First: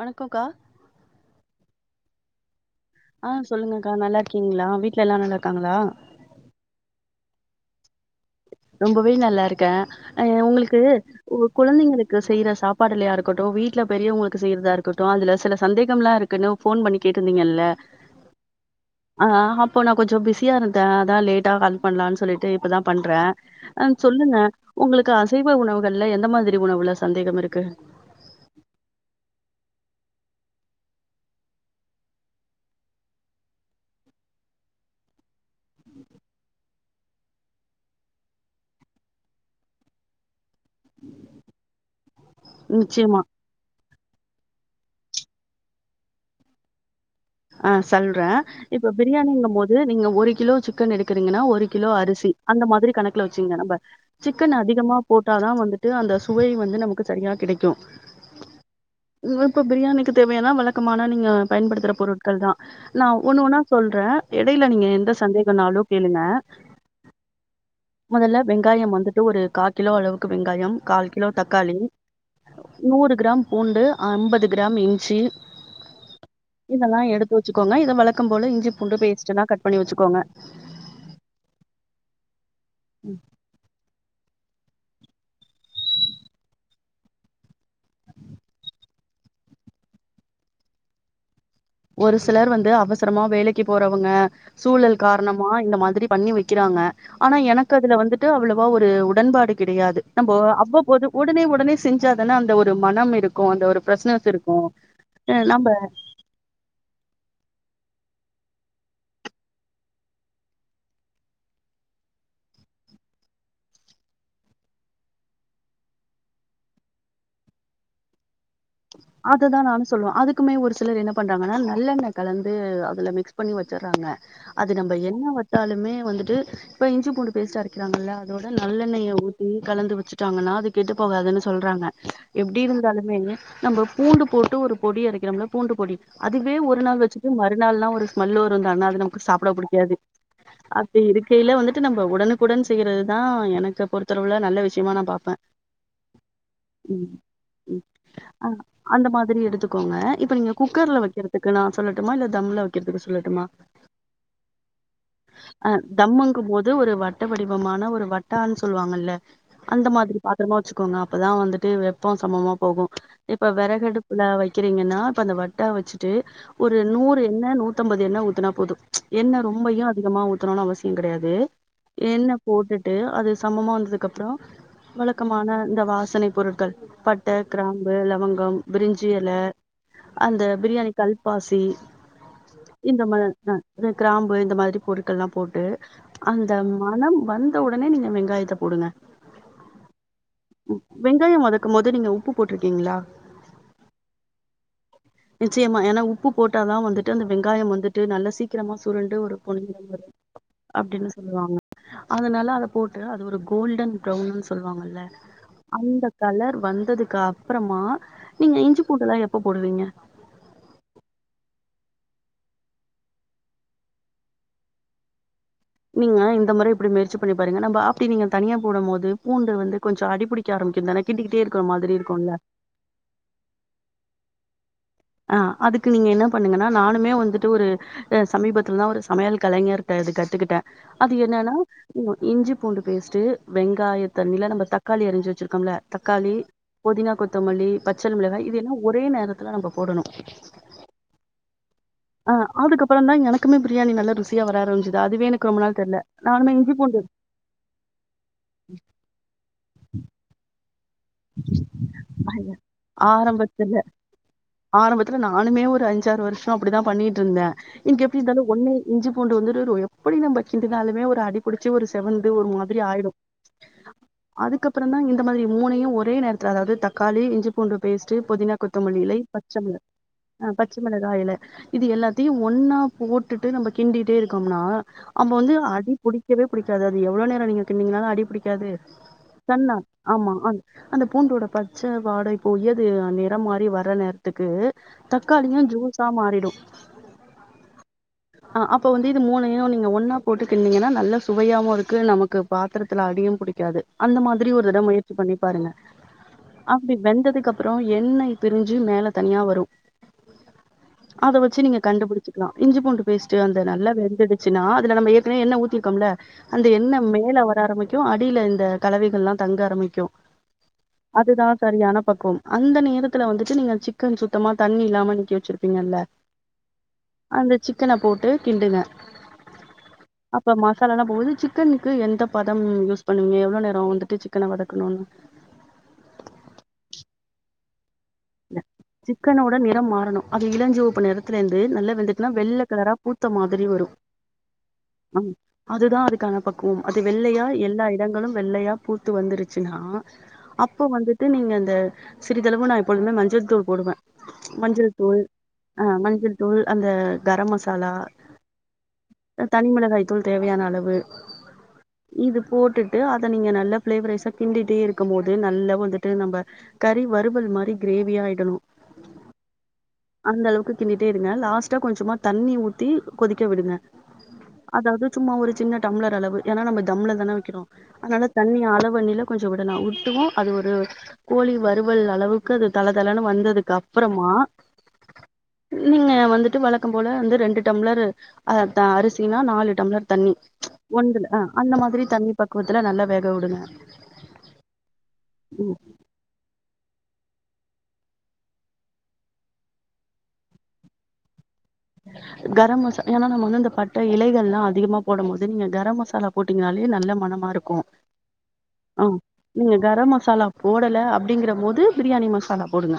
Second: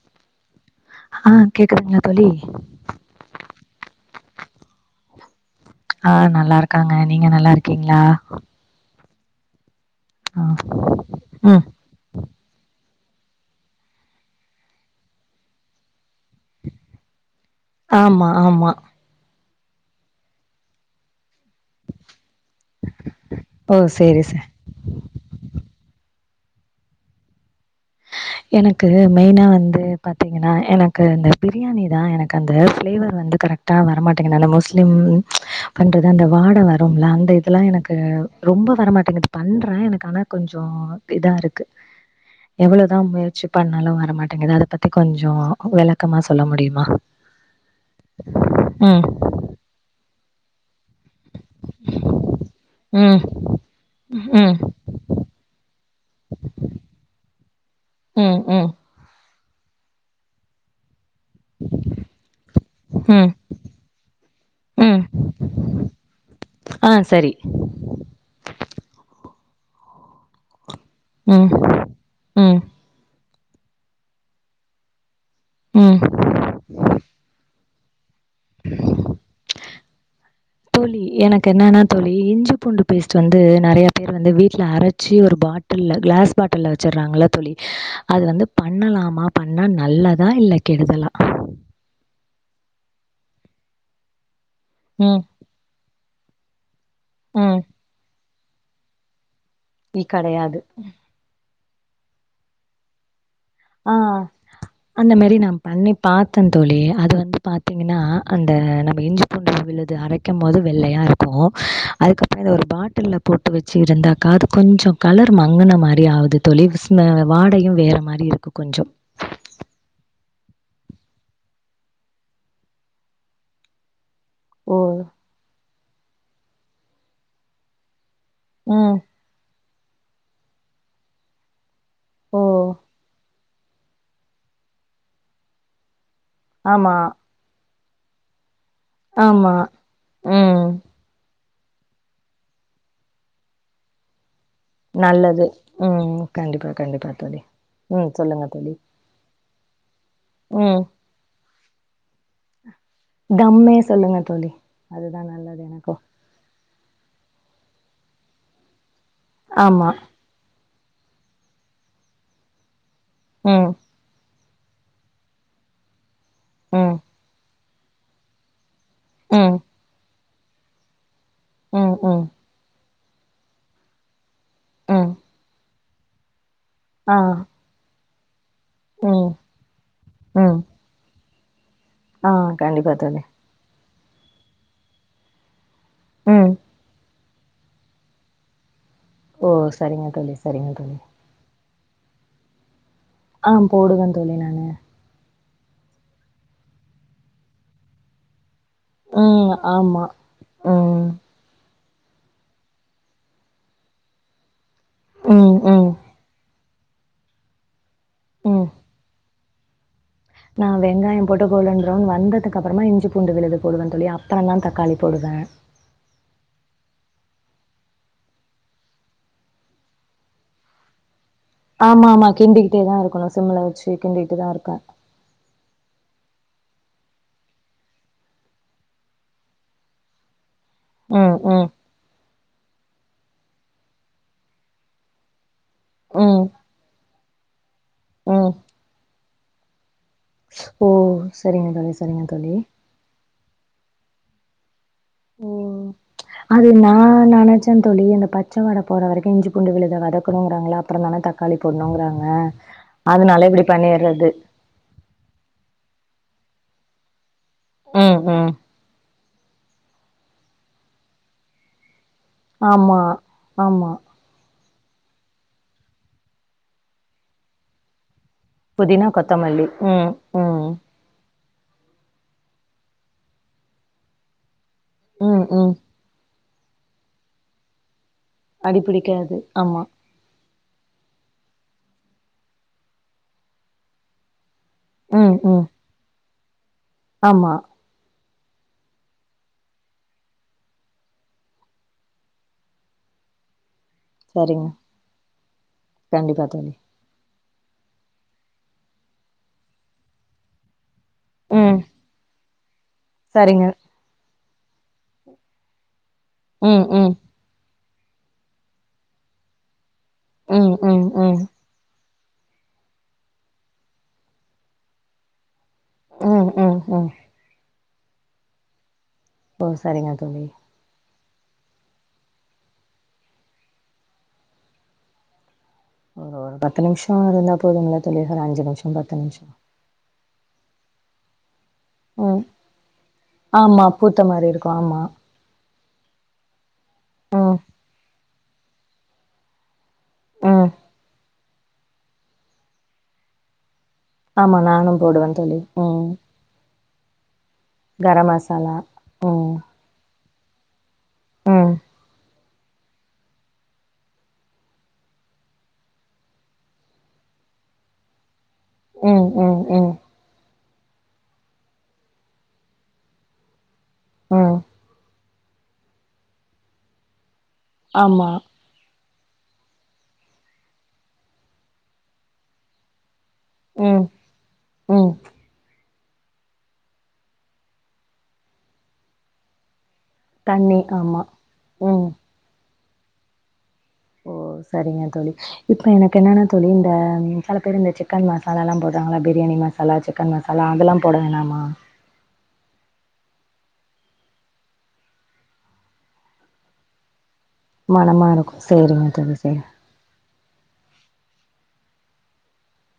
வணக்கோக்கா ஆ கேக்குதுங்க தோழி ஆ சொல்லுங்கக்கா நல்லாயிருக்கீங்களா வீட்டுல எல்லாம் நல்லா இருக் ஆ நல்லாருக்காங்க நீங்க நல்லா இருக்கீங்களா ரொம்பவே நல்லாயிருக்கே அ ஆ உங்களுக்கு ம் கொழந்தைங்களுக்கு செய்யற சாப்ப பாடலையா இருக்கட்டு வீட்டுல பெரியவங்களுக்கு செய்யறதா இருக்கட்டு அது சில சந்தேகம்லா இருக்குன்னு ஃபோன் பண்ணி கேட்டு சொன்னீங்கள்ள ஆமா ஆமா அ ஆ அ அப்போ நா கொஞ்சோ பிஸியா இருந்தே அதா லேட்டா கால் பன்னலானு சொல்லிட்டு இப்பதா பண்றா ஓ சேரி சொல்லுங்க சே உங்களுக்கு அசைவ உணவுகள்ல எந்த மாதிரி உணவுள சந்தேகம் இருக்கு எனக்கு மெயினா வந்து பாத்தீங்கன்னா எனக்கு அந்த பிரியாணி தா எனக்கு அந்த ப்ஃளேவர் வந்து கரெக்டா வரமாட்டேங்கிதுனால முஸ்லீம் பண்றது அந்த வாட வரும்ல அந்த இதெல்லா எனக்கு ரொம்ப வரமாட்டேங்குது பண்றே எனக்கு ஆனா கொஞ்சோ இதா இருக்கு எவ்வளவு விடா நிச்சயமா முயற்சி பண்ணாலு வரமட் ட்டேங்குது அதை பத்தி கொஞ்சோ வெளக்கமா சொல்ல முடியுமா ஆ சொல்றே இப்ப ம் பிரியாணிங்க போது நீங்க ஒரு கிலோ சிக் கன் எடுக்கிறீங்கன்னா ஒரு கிலோ அரிசி அந்த மாதிரி ம் கணக்குல வெச்சுக்குங்க நம்ப ம் சிக்கன் அதிகமா போட்டாதா வந்துட் ட்டு அந்த சுவை வந்து நமக்கு சரியா கிடைக் [unintelligible] உம் உம் இப்ப பிரியாணிக்கு தேவையானா வழக்கமான நீங்க பயன்படுத்தற பொருள் கள் தா நா ம் ஒண்ணு ஒன்னா சொல்றே எடையில நீங்க ம் எந்த சந்தேகனாலு கேளுங்க ஆ சரி மொதல்ல வெங்காயோ வந்துட்டு ஒரு காட் கிலோ அளவுக்கு வெங்காயம் கால் கிலோ ம் தக்காளி ம் நூறு கிராம் பூண்டு அம்பது கிராம் இஞ்சி ம் இதெல்லா எத் கொங்க இத வலத் கம் போல இஞ்சி புண்டு பேஸ்ட்டலா கட் பண்ணி வெச்சுக்கோங்க தோழி எனக்கு என்னானா தோழி இஞ்சி பூண்டு பேஸ்ட்டு வந்து நறையா பேர் வந்து வீட் ட்ல அரச்சு ஒரு பாட்டல்ல க்ளாஸ் பாட்டல்ல வெச்சர்றாங்கல்ல தோழி அது வந்து பண்ணலாமா பண்ணா நல்லதா இல்ல கெடுதலா ஒரு சிலர் வந்து அவசரமா வேலைக்கி போறவங்க சூழல் ம் கார்ணமா இந்த மாதிரி பண்ணி வெக்கிறாங்க ஆனா ம் எனக்கு அதுல வந்துட் டு அவ்வளவா ஒரு உடன்பாடு கிடையாது இ நம்போ கெடையாது அவ்வப்போது உடனே உடனே செஞ்சாதான அந்த ஒரு மணம் இரு ஆஹ் அந்த மாரி நா நம்ம பண்ணி பாத்தந் தோழி அது வந்து பாத்திங்கனா அந்த நம்ம இஞ்சி பூண்டு விழுது அரைக்கும் போது வெள்ளையா இருக்கு அதுக்கப்றோ அத ஒரு பாட்டில்ல போட்டு வெச்சு இருந்தாக்கா அது கொஞ்சோ கலர் மங்குன மாரி ஆகவுது தோழி ஸ் வாடையு வேற மாரி இருக்கு கொஞ்சோ அததா நானு சொல்வே அதுக்குமே மேல் ஒரு சிலர் என்ன பண்றாங்கன்னா நல்லெண்ண கலந்து அதுல மிக்ஸ் பண்ணி வெச்சர்றாங்க அது ஓ! நம்ப என்ன வெச்சாலுமே வந்துட்டு இப்ப இஞ்சி பூண்டு பேஸ்ட் அரைக்கிறாங்கில்ல இதோட ம். நல்லெண்ணெய ஊத்தி கலந்து வெச்சுட்டாங்கன்னா அது கெட்டுப் போகாதுனு சொல்றாங்க ஓ! எப்டி இருந்தாலுமே நம்ப பூண்டு போட்டு ஒரு பொடி அரைக்கிறோம்ல பூண்டு பொடி அதுவே ஒரு ஆமா. நாள் வெச்சுட்டு மறுநாள்லா ஸ்மெல்லு வ ருந்தான அது நமக்கு சாப்ட ஆமா. புடிக்காது ம். அப்டி இருக் கைல வந்துட்டு நம்ம உடனுக்குடன் செய்றதுதா எனக்கு பொறுத்தளவுல நல்ல விஷயமா நா பாப்பே நல்லது உம் கண்டிப்பா ம் கண்டிப்பா தோழி உம் ஆ சொல்லுங்க தோழி அந்த மாதிரி எடு த்துக்கோங்க இப்ப நீங்க ம். குக்கர்ல வெக்கிறத்துக் க்கு நா சொல்லட்டுமா இல்ல தம்ல வைக்கிறதுக்கு சொல்லட்டுமா தம்மே சொல்லுங்க தோழி அதுதா நல்லது எனக்கூ து ஒரு வட்ட வடிவமான ஒரு வட்டான் சொல்லுவாங்கல்ல அந்த ஆமா. மாதிரி பாத்ரமா வச்சுக்கோங்க அப்பதா வந்துட்டு வெப்போ சமமா போகு இப்ப ம். வெறகடுப்புல வச் வக்கிறீங்கண்ணா இப்ப அந்த வட்டா வச்சுட்டு ஒரு ம். நூறு என்ன நூ த்தம்பது எண்ண ஊத்துனா போது. எண்ண ம். ரொம்பையு அதிகமா உ த்தனூனு அவசியோ கெடயாது து ம் ம் எண்ண போட்டு ட்டு அது சமமா வந்ததுக்கப்றோ ம் வழக்கமான இந்த வா சனை பொருட்கள் ஆ பட்டக்கிராம் லவங்கம் பிரிஞ்சு ம் எல அந்த பிரியாணி கல் பாசி ஆஹ் கண்டிப்பா தோழி கிராம்பு இந்த மாதிரி பொருட்கள்ல்லா போட்டு ம் அந்த மனம் வந்த உடனே நீங்க வெங்காயத்த போடுங்க. ஓ சரிங்க தோழி சரிங்க தோழி இருக்கும்மோது நீங்க உப்பு போட்ருக்கீங்களா? ஆஹ் போடுவ தோழி நானு நிச்சியமா ஏன்னா உப்பு போட்டாதா வந்துட்டு அந்த வெங்காயம் வந்துட்டு நல்லா சீக் கிரமா சுருண்டு ஒரு ம் பொன்னிரம் ஆமா வரு ம் அப்டின்னு சொல்லுவாங்க. அதனால அத போட்டு அது ஒரு கோல்டன் ப்ரவுன் சொல்லுவாங்கல்ல ம் ம் அந்த கலர் வந் ததுக்கா அப்றமா நீங்க ம் இஞ்சி பூண்டுதா எப் ப்பொ போடுவீங்க? நா வெங்காயம் போட்டு கோல்டன் ப்ரவுன் வந்ததுக்கு அப்றமா இஞ்சி பூண்டு விழுது போடுவ தோழி. அப்புறந்தா தக்காளி போடுவ. நீங்க இந்த முற இப்டி முயற்சி பண்ணி பாருங்க நம்ப அப்டி நீங்க தனியா போடும் போது பூண்டு வந்து கொஞ்சோ அடிபுடிக்க ஆரம்பிக்குதான ஆமா ஆமா கிண்டிக்கிட்டேதா இருக்கணு சிம்முல வச்சு கிண்டி பதா இருக்கு. ஆஹ் அதுக்கு நீங்க என்ன பண்ணுங்கனா நானுமே வந்துட்டு ஒருஹ் சமீபத்துலதா ஒரு சமயல் கலைஞர்ட்ட இது கத்துக்கிட்ட அது ம் என்னனா ம் இஞ்சி பூண்டு பேஸ்ட்டு வெங்காயத் தண்ணில நம்ப தக்காளி அரிஞ்சு வெச்சிருப் கம்ல தக்காளி ம் புதினா கொத் த்தமல்லி பச்சள் மிளகாய் ம் இது எல்லா ஒரே நேரத் க்குலா நம்போப் போடனு ஓ செரிங்க தோழி செரிங்க தோழி க்குமே பிரியாணி நல்ல ருசியா வர ஆரம்பிச் ஓ அது நா நனச்ச தோழி இந்த பச்ச வாட போற வரைக்கு இஞ்சி பூண்டு விழுத வதக்குணுங்குறாங்களா அப் தொடங்னோன தக்காளி போட்ணுங்குறாங்க அதனால இப்பிடி ஆரம்பத்துல பண்ணியிட்றது ஆரம்பத்துல நானுமே ஒரு அஞ்சாறு வருஷோ அப்புடிதா பண்ணிட்ருந்தே இங்கெப்டி ம், இருந்தாலு ம். ஒன்னு இஞ்சி பூண்டு வந்துரு [unintelligible] ப்புடி நம்ப கிண்டுனாலுமே ஒரு அடிபுடிச்சு ஒரு ஸ் செவந்து ஒரு மாதிரி ஆமா, ஆயிடு ஆமா. அதுக்கப் ப்புறந்தா இந்த மாதிரி மூனையு ஒர் ஒரே நேரத்துல அதாவது தக்காளி இஞ்சி பூண்டு பேஸ் ட்டு புதினா கொத்தமல்லி புதினா, இலை பச்ச கொத்தமல்லி. மிள ம், அ ம். பச்ச மிளகாய் இல இது எல்லாத்தையு ஒன்னா போட்டுட்டு நம்ப கிண்டிட்டே இருக்கோம்னா அம்போ ம், வந்து ம். அடி புடி க்கவே பிடிக்காது அது எவ்ளோ நேரோ நீங்க கிண்ட்னிங்னாலு அடி பிடிக்காது அடிபிடிக்காது. சன்னா ஆமா. ஆமா ஆன் அந்த பூண்டோட பச்ச வாடை போயி அது அ நிற மாறி வர நேர்த்துக்கு ம், தக்காளிங்க ம். ஜூஸா மாறிடு ஆமா ஆ அப்போ வந்து இது மூனையு நீங்க ஒன்னா போட்டு கிண்ட்னீங்கன்னா நல்லா சுவையாவு இருக்கு நமக்கு பாத்துரத்துல அடியு புடிக்காது அந்த மாதிரி ஒரு சரிங்க. தட முயற்சி பண்ணி பாருங்க கண்டிப்பா தோழி. அப்டி வென் இந்ததுக்கப்புறோ எண்ணெய் திரிஞ்சு மேல தனியா வரு அத வச்சு ம். நீங்க கண்டு புடுச்சு லா இஞ்சி பூண்டு பேஸ்ட்டு அந்த சரிங்க. நல்லா வெந்துடு சின்னா அதுல நம்ப ஏற்க்கனே எண்ணெ ஊத்திருக்கோம்ல அந்த ம், எண்ணெ ம். மேல வர ஆரம்பிக் கியோ அடியில இந்த கலவைகள்லா தங்க ஆரம்மிக்கியு ம் ம் ம் பக்கோம் அந்த நேரத்துல வந்துட்டு நீங்க சிக்கன் சுத்தமா தண்ணி இல்லாம நிக்க வச்சிரு பிங்கல்ல ம், ம், ம். அது சிக்கனப் போட்டு கிண்டுங்க ஓ! சரிங்க தோழி. அப்ப மசாலானா போவுது சிக்கனுக்கு எந்த பதம் யூஸ் பண்ணுவீங்க எவ்ளோ நேரோ வந்துட்டு சிக்கன வதக்கணுனு ஒகோ பத்து நிமிஷ இருந்தா போதுங்ளா தோழி அஞ்சு நிமிஷோ பத்து நிமிஷோ சிக்கனோட நிறம் மாறணு அது இளஞ்சிவப்பு நெறத்துலந் து நல்லா வெந்துட்னா ம். வெள்ள கலரா பூத்த மாதிரி ஆமா வரு பூத்த மாரி இருக்கு ஆமா அங் அதுதா அதுக்கான பக் கூம் அது வெள்ளையா ம் எல்லா இடங்களு வெள்ளையா பூத்து வந்துருச்சுன்னா ம் அப்ப வந்துட்டு நீங்க தே சிறிதளவு நா எப்போதுமே மஞ்சள்தூள் போடுவே ஆமா நானு மஞ்சள் தூள் போடுவே தோழி அ ம் மஞ்சள் தூள் அந்த கரம் மச் கரம் மசாலா ம் மிளகாய் தூள் தேவையான அளவு ம் இது போட்டுட்டு அத நீங்க நல்லா பிளேவரைஸா கிண்டிட்டே இருக்க போது நல்ல வந்துட்டு நம்ப கறி வறுவல் மாரி கிரேவியா ஆயிடனு ம் ம் ம் அந்த அளவுக்கு கிண்டிட்டே இருங்க லாஸ்ட்டா கொஞ்சமா தண்ணி ஊத்தி கொதிக்க விடுங்க ம் அதாவது சும்மா ஒரு சின்ன டம்ளர் அளவு ஏன்னா நம்ம தம்ல தான கினோ அதனால ஆமா தண்ணி அளவு நிலம் கொஞ்ச விடணு வுட்டுவு அது ஒரு கோழி வருவல் அளவுக்கு அது தளதளன்னு வந் வந்ததுக் ம் அப்புறமா ம் நீங்க வந்துட்டு வளக்க போல வந்து ரெண்டு டம்ளரு அ த அரிசினா நாலு டம்ளர் தண்ணி ப்ச் ஒன்றுல அ அந்த மாதிரி ம் தண்ணி பக்குவத் த்தல நல்ல வேக விடுங்க ஓ சரிங்க தோழி இப்ப எனக் என்னனா தோழி இந்த பல பேர் இந்த சிக்கன் மசாலாலாம் போட்ராங்களா பிரியாணி மசாலா சிக்கன் மசாலா அதலாம் போட வேணாம்மா கரம் மசா ஏனா நம்ம வந்து இந்த பட்டை இலைகள்லா அதிகமா போடும் போது நீங்க கரம் மசாலா போட்டீங்னாலே நல்ல மனம்மா மனமாருக்கு சேரிங் தோழி சேரி தல்லே அப்டீங்கிற போது பிரியாணி மசாலா போடுங்க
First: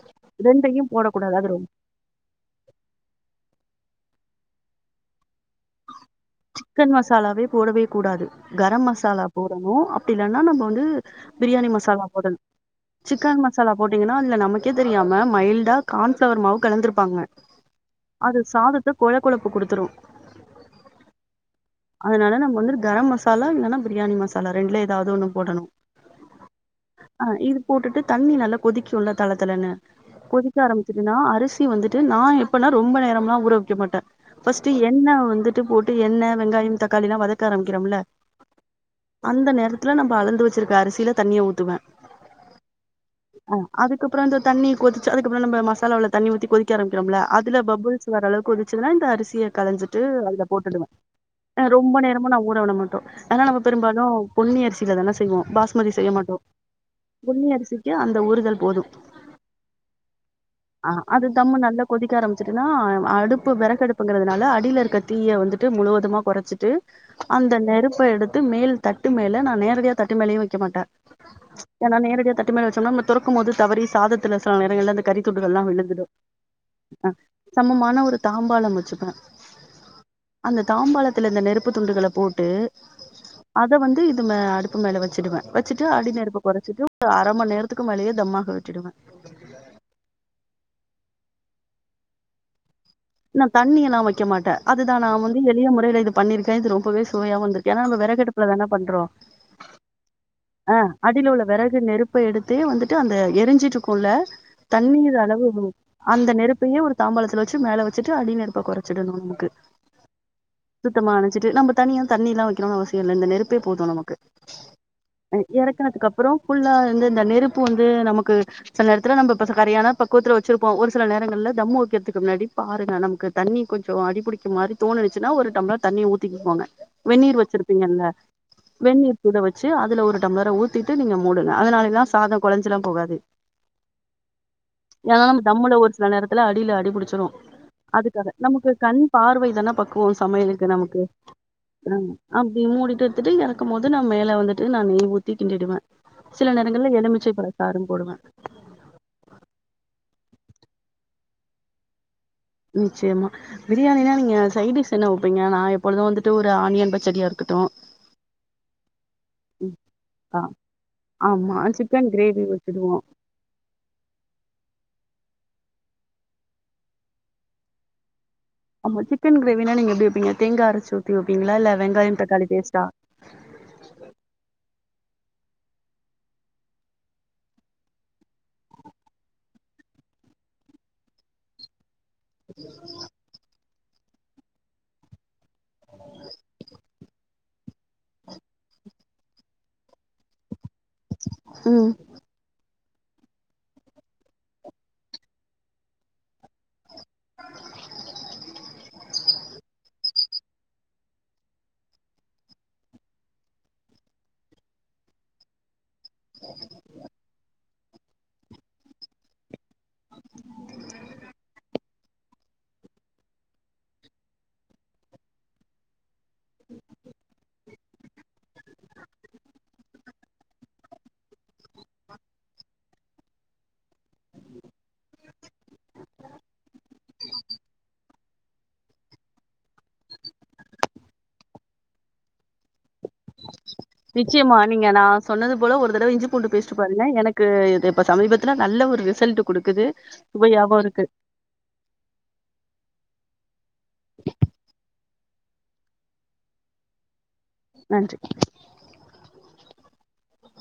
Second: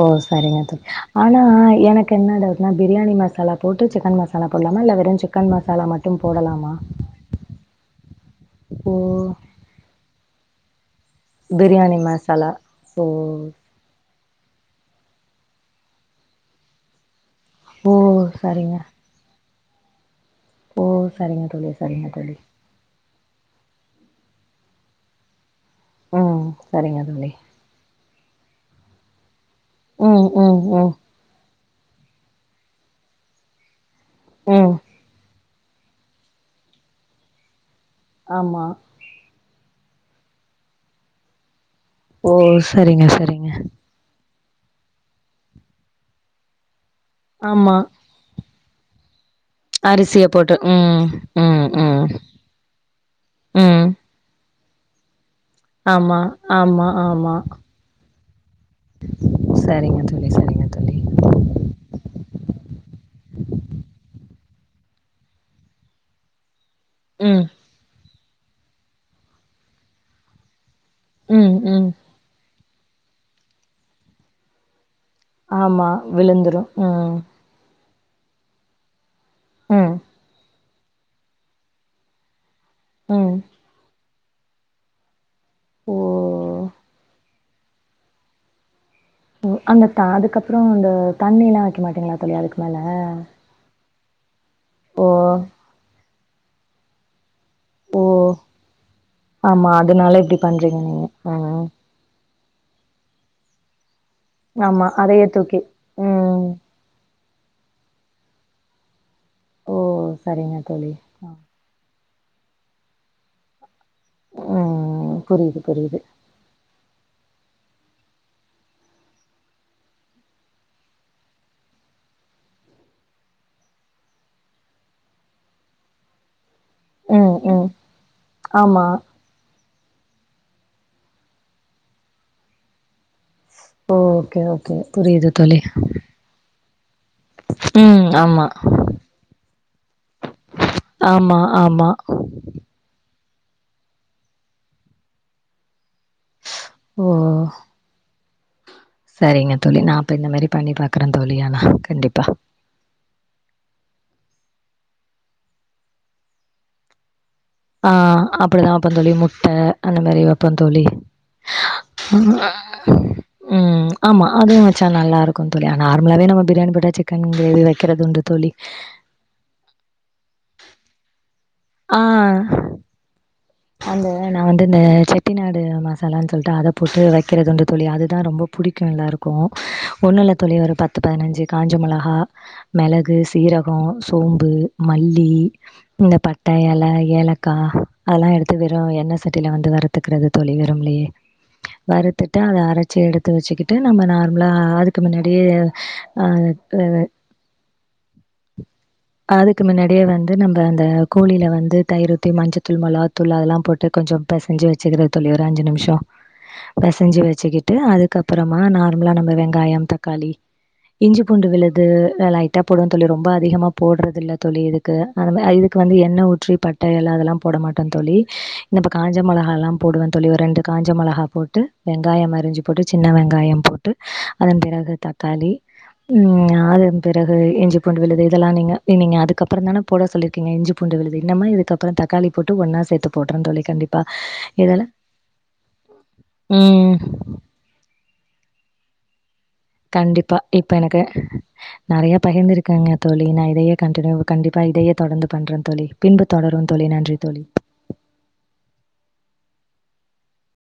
ஓ சரிங்க தோழி ரெண்டையு போடக்கூடாது ஆனா அது ரொம் எனக்கு என்ன டவுட்னா பிரியாணி மசாலா போட்டு சிக்கன் மசாலா போட்லாமா இல வெரும் சிக்கன் மசாலாவே போடவே கூடாது கரம் ஓ! மசாலா போடனு அப் இல்லனா நம்ம வந்து பிரியாணி மசாலா போடனும் ஓ! சிக்கன் மசாலா போட்டிங்கனா நமக்கே தெரியாமெ மைல்டா கான்ஃபிளவர் மாவு கலந்திருப்பாங்க ஓ! அது சரிங்க. சாதத்த கொழ கொழப்பு குடுத் துரு ஓ சரிங்க தோழி, சரிங்க தோழி. அதனால நம்ம வந்துடு கரம் மஸா சாலா இல்லனா பிரியாணி மசாலா ரெண்டுல ஏதாவது ஒன்னு போடணு உம் சரிங்க ஆ தோழி இது போட்டுட்டு தண்ணி நல்லா கொதிக்கும்ல தளத் தளன்னு ம், கொதிக்க ம், ம், ஆரம்பிச்சதுனா அரிசி டீ வந்துட்டு நா எப்பனா ரொம்போ நேரம்லா ஊரவக்க மாட்டே ஃபர்ஸ்ட்டு ம். எண்ணெ வந்து டு போட்டு எண்ணெ வெங்காயம் தக்காளிலா வதக்க ஆரம் கிரோம்ல ஆமா. அந்தநேரத் ல நம்ம அளந்து வச்சிருக்க அரிசில தண்ணிய ஊத்துவ ஓ சரிங்க சரிங்க அதுக்கப்புறோ இந்த தண்ணி கொதிச்சி அதுக்கப்பறோ நம்ம மசாலாவுல தண்ணி ஊத்தி கொதிக்கரம் க்ரம்லெ அதுல ஆமா. பபூள்ஸ் வர அளவுக்கு கொதிப் இதுல இந்த அரிசிய அரிசிய போட்டு உம் ஹ் ரொம்போ நேரமு நா ஊர உட மாட்டோ ஏனா நாம ம். பெரும்பாலு பொன்னி அரிசில தான செய்வோ பாஸ்மதி செய்ய ஆமா, மாட்டோ ஆமா, ஆமா. பொன்னி அரிசிக்கு அந்த ஒரு போது சரிங்க தோழி, சரிங்க தோழி. ஆஹ் அது கம்முன் நல்லா கொதிக்க ஆரம்பி சிட்டுனா அடுப்பு வெறகடுப்புங்கிறதுனாலே அடில இருக்கத் தீய வந்துட்டு முழுவது த்தமா கொறச்சுட்டு ம், அந்த நெருப்ப எடுத் மேல் தட்டு மேலே நா நேரடியா தட்டு மேலயு வைக்க மாட்டே ம், ம். என்ன நேரடியாத்தட் மே வச்சோ நா தொறக்கும் போது தவறி சாதத்தில் சில நேரங்கள்ல அந்த கறித்துண்டுகல்லா அ ஆமா விழுந்துடு விழுந்துரும். ம். சமமான ஒ து தாம்பாளம் வச்சுப்பே உம் அந்த தாம்பாளத்துல இந்த நெருப்பு துண்டுகள போட்டு ம். அத வந்து இ மே அடுப்பு மேலே வச்சிடுவே வச்சுட்டு ஓ! அடி நெருப்பு கொறைச்சுட்டு [unintelligible] அர மண் நேரத்துக்கு மேலேயே தம்மாக விட்டுடுவே ம் அந்த தா அதுக்கப்பற அந்த தண்ணில்லா வைக்க மாட்டீங்களா தோழி அதுக்கு மேல என்ன தண்ணில்லா வச் வைக்க மாட்டே அதுதா ஓ! நா வந்து எளிய முறையில இதுப் பண்ணிருக்கே இது ரொம்பவே சுவயா வந்து ஏன்னா நம்ம ஓ! வெரகு அடுப்புல தான பண்றோ ஆமா. அதனால இப்டி பண்றீங்க ஆஹ் நீங்க. அடியிலவுள்ள ம். வெறகு நெருப்பு எடுத்தே வந்துட்டு அந்த எரிஞ்சுட்டு இருக்கு இருக்குமுள்ள ஆமா. தண்ணீர் அதையே அளவு தூக்கி அந்த ம். நெருப்பையே ஒரு தாம்பலத்தில வச் மேலே வச்சுட்டு அடி நெடுப்ப கொறச்சிடனு ஓ! சரிங்க தோழி. சுத்தமா ஆ. அனச்சுட்டு நம்ம தனிய தண்ணில்லா வைக்கணும்னு அவசியமில்ல இந்த நெருப்பே போதும் நமக்கு ம். அ புரியுது, புரியுது. எறக்குனத்துக்கு அப்புற புள்ளா இருந்து இந்த நெருப்பு ப்பு வந்து நமக்கு சில நேரத்துல நம்ம இப்ப சரியையான பக்குவத்துல வச்சிருப்போ ஒரு சில நேரங்கள்ல தம் ஊக்கறிறதுக்கு முன்னாடி பாருங்க நமக்கு தண்ணி கொஞ்ச அடிபுடிக்க மாரி தோணுரிச்சுன்னா ஒரு டம்ளர் தண்ணி ஊத்திக்குப்போங்க ம், வெந்நீர் ம். வச்சிருப்பீங்கல்ல ஆமா. வெநீர் கூட வச்சு [unintelligible] அதுல ஒரு டம்ளர ஊத்திட்டு நீங்க மூடுங்க அதனாலதா சாத கொலஞ்சிற போகாது ஓ ஓகே ஓகே புரியது தோழி ட்டிபுடிச் ம். அதுக்காக ஆமா. நமக்கு கண் பார்வை தான பக்குவோ சமையலுக்கு நமக்கு ஆமா, ஆமா. ஹ அப்டி மூடிட்டு ட்டு எறக்கும் போது நா மேல வந்து ட்டு நா நெய் ஊத்தி கிண்டிடுவே சில நேரங்கள்ல எலுமிச்சை பலசாரும் போடுவ செரிங்க தோழி நா அப்ப இந்த மாரி பண்ணி பாக்குறேன் தோழி ஆனா கண்டிப்பா நிச்சியமா பிரியாணினா நீங்க சைட் டிஷ் என்ன வெப்பீங்க நா எப்பொழுது வந்துட்டு ஒரு ஆனியன் பச்சடியா இருக் ஆஹ் அப்படிதா வெப்பந் தோழி முட்ட அந்த மாரி ஆ வெப்பந் தோழி ஆமா சிக்கன் கிரேவி வச்சுடுவோ உம் ஆமா அதுவு வெச்சா நல்லா இருக் குத் தோழி நார்மலாவே நம்ம பிரியாணி போட்டா சிக்கன் கிரேவி வெக்கிறது உண்டு தோழி ஆமா சிக்கன் கிரேவினா நீங்க எப்படி வெப்பீங்க தேங்கா அரச்சு ஊத்தி வெப்பிங் பீங்ளா இல்ல ஆ வெங்காயம் தக்காளி பேஸ்ட்டா அந்த நா வந்து இந்த செட்டிநாடு மசாலான்னு சொல்ட்டு அத போட்டு வெக்கிறதுண்டு தோழி அதுதா ரொம்ப புடிக்கு எல்லாருக்கு ஒன்னுல்ல தோழி ஒரு பத்து பதினஞ்சு காஞ்ச மொள கா மிளகு சீரகோ அப்புறோ சோம்பு மல்லி இந்த பட்ட இலை ஏலக்கா அதெல்லா எடுத்து வெரு எண்ணெ சட்டில வந்து வருத்துக்கிறது தோழி டம்லயே ம் வறுத்துட்டு அத அர ச்சு எடுத்து வெச்சுக்கிட்டு நம்ம நார்மலா அதுக்கு முன்னாடியே ஆஹ் இஹ் அதுக்கு மின்னாடியே வந்து இது நம்ம அந்த கோழில வந்து தயிரூத்தி மஞ்சத்தூள் மோளகா தூள் அதெல்லாம் போட்டு கொஞ்சோ பெசஞ்சு வெச்சக்கிற தோழி ஒரு அஞ்சு நிமிஷோ பெசஞ்சு வெச்சுகி ட்டு அதுக்கப்புறமா நார்மலா நம்ம வெங்காயம் தக்காளி இஞ்சி பூண்டு விழுது லைட்டா போடுவ தோழி ரொம்ப அதிகமா போடுறது இல்ல தோழி இதுக்கு அ இது வந்து எண்ணெய ஊற்றி பட்ட எல அதெல்லாம் போட மாட் டந் தோழி இந்த ப காஞ்ச மொளகாலாம் போடுவன் தோழி ஒரு ரெண்டு காஞ்ச மொளகா போட்டு வெங்காயம் அருஞ்சு போட்டு சின்ன வெங்காயம் போட்டு அதன் பிறகு தக்காளி ம் அதன் பிறகு இஞ்சி பூண்டு விழுது இதெல்லா நீங்க நீங்க அதுக்கப்பறந்தான போட சொல்லிருக்கீங்க இஞ்சி பூண்டு விழுது இன்னமா இதுக்கப்பறோ தக்காளி போட்டு ஒன்னா சேத்து போட்றந் தோழி கண்டிப்பா நிச்சயமா இதெல்லா நீங்க நா சொன்னது போல ஒரு தடவ இஞ்சி பூண்டு பேஸ்ட்டு ம் பாருங்க எனக்கு இது சமீபத்துல நல்ல ஒரு ரிசல்ட் குடுக்குது கண்டிப்பா இப்ப சுவையாவு எனக்கு இருக்கு நெறய பகிர்ந்துருக்காங்க தோழி நா இதயே கண்டியூ கண்டிப்பா இதயத் தொடர்ந்து பண்றந் தோழி பின்பு தொடரும் தோழி நன்றி தோழி நன்றி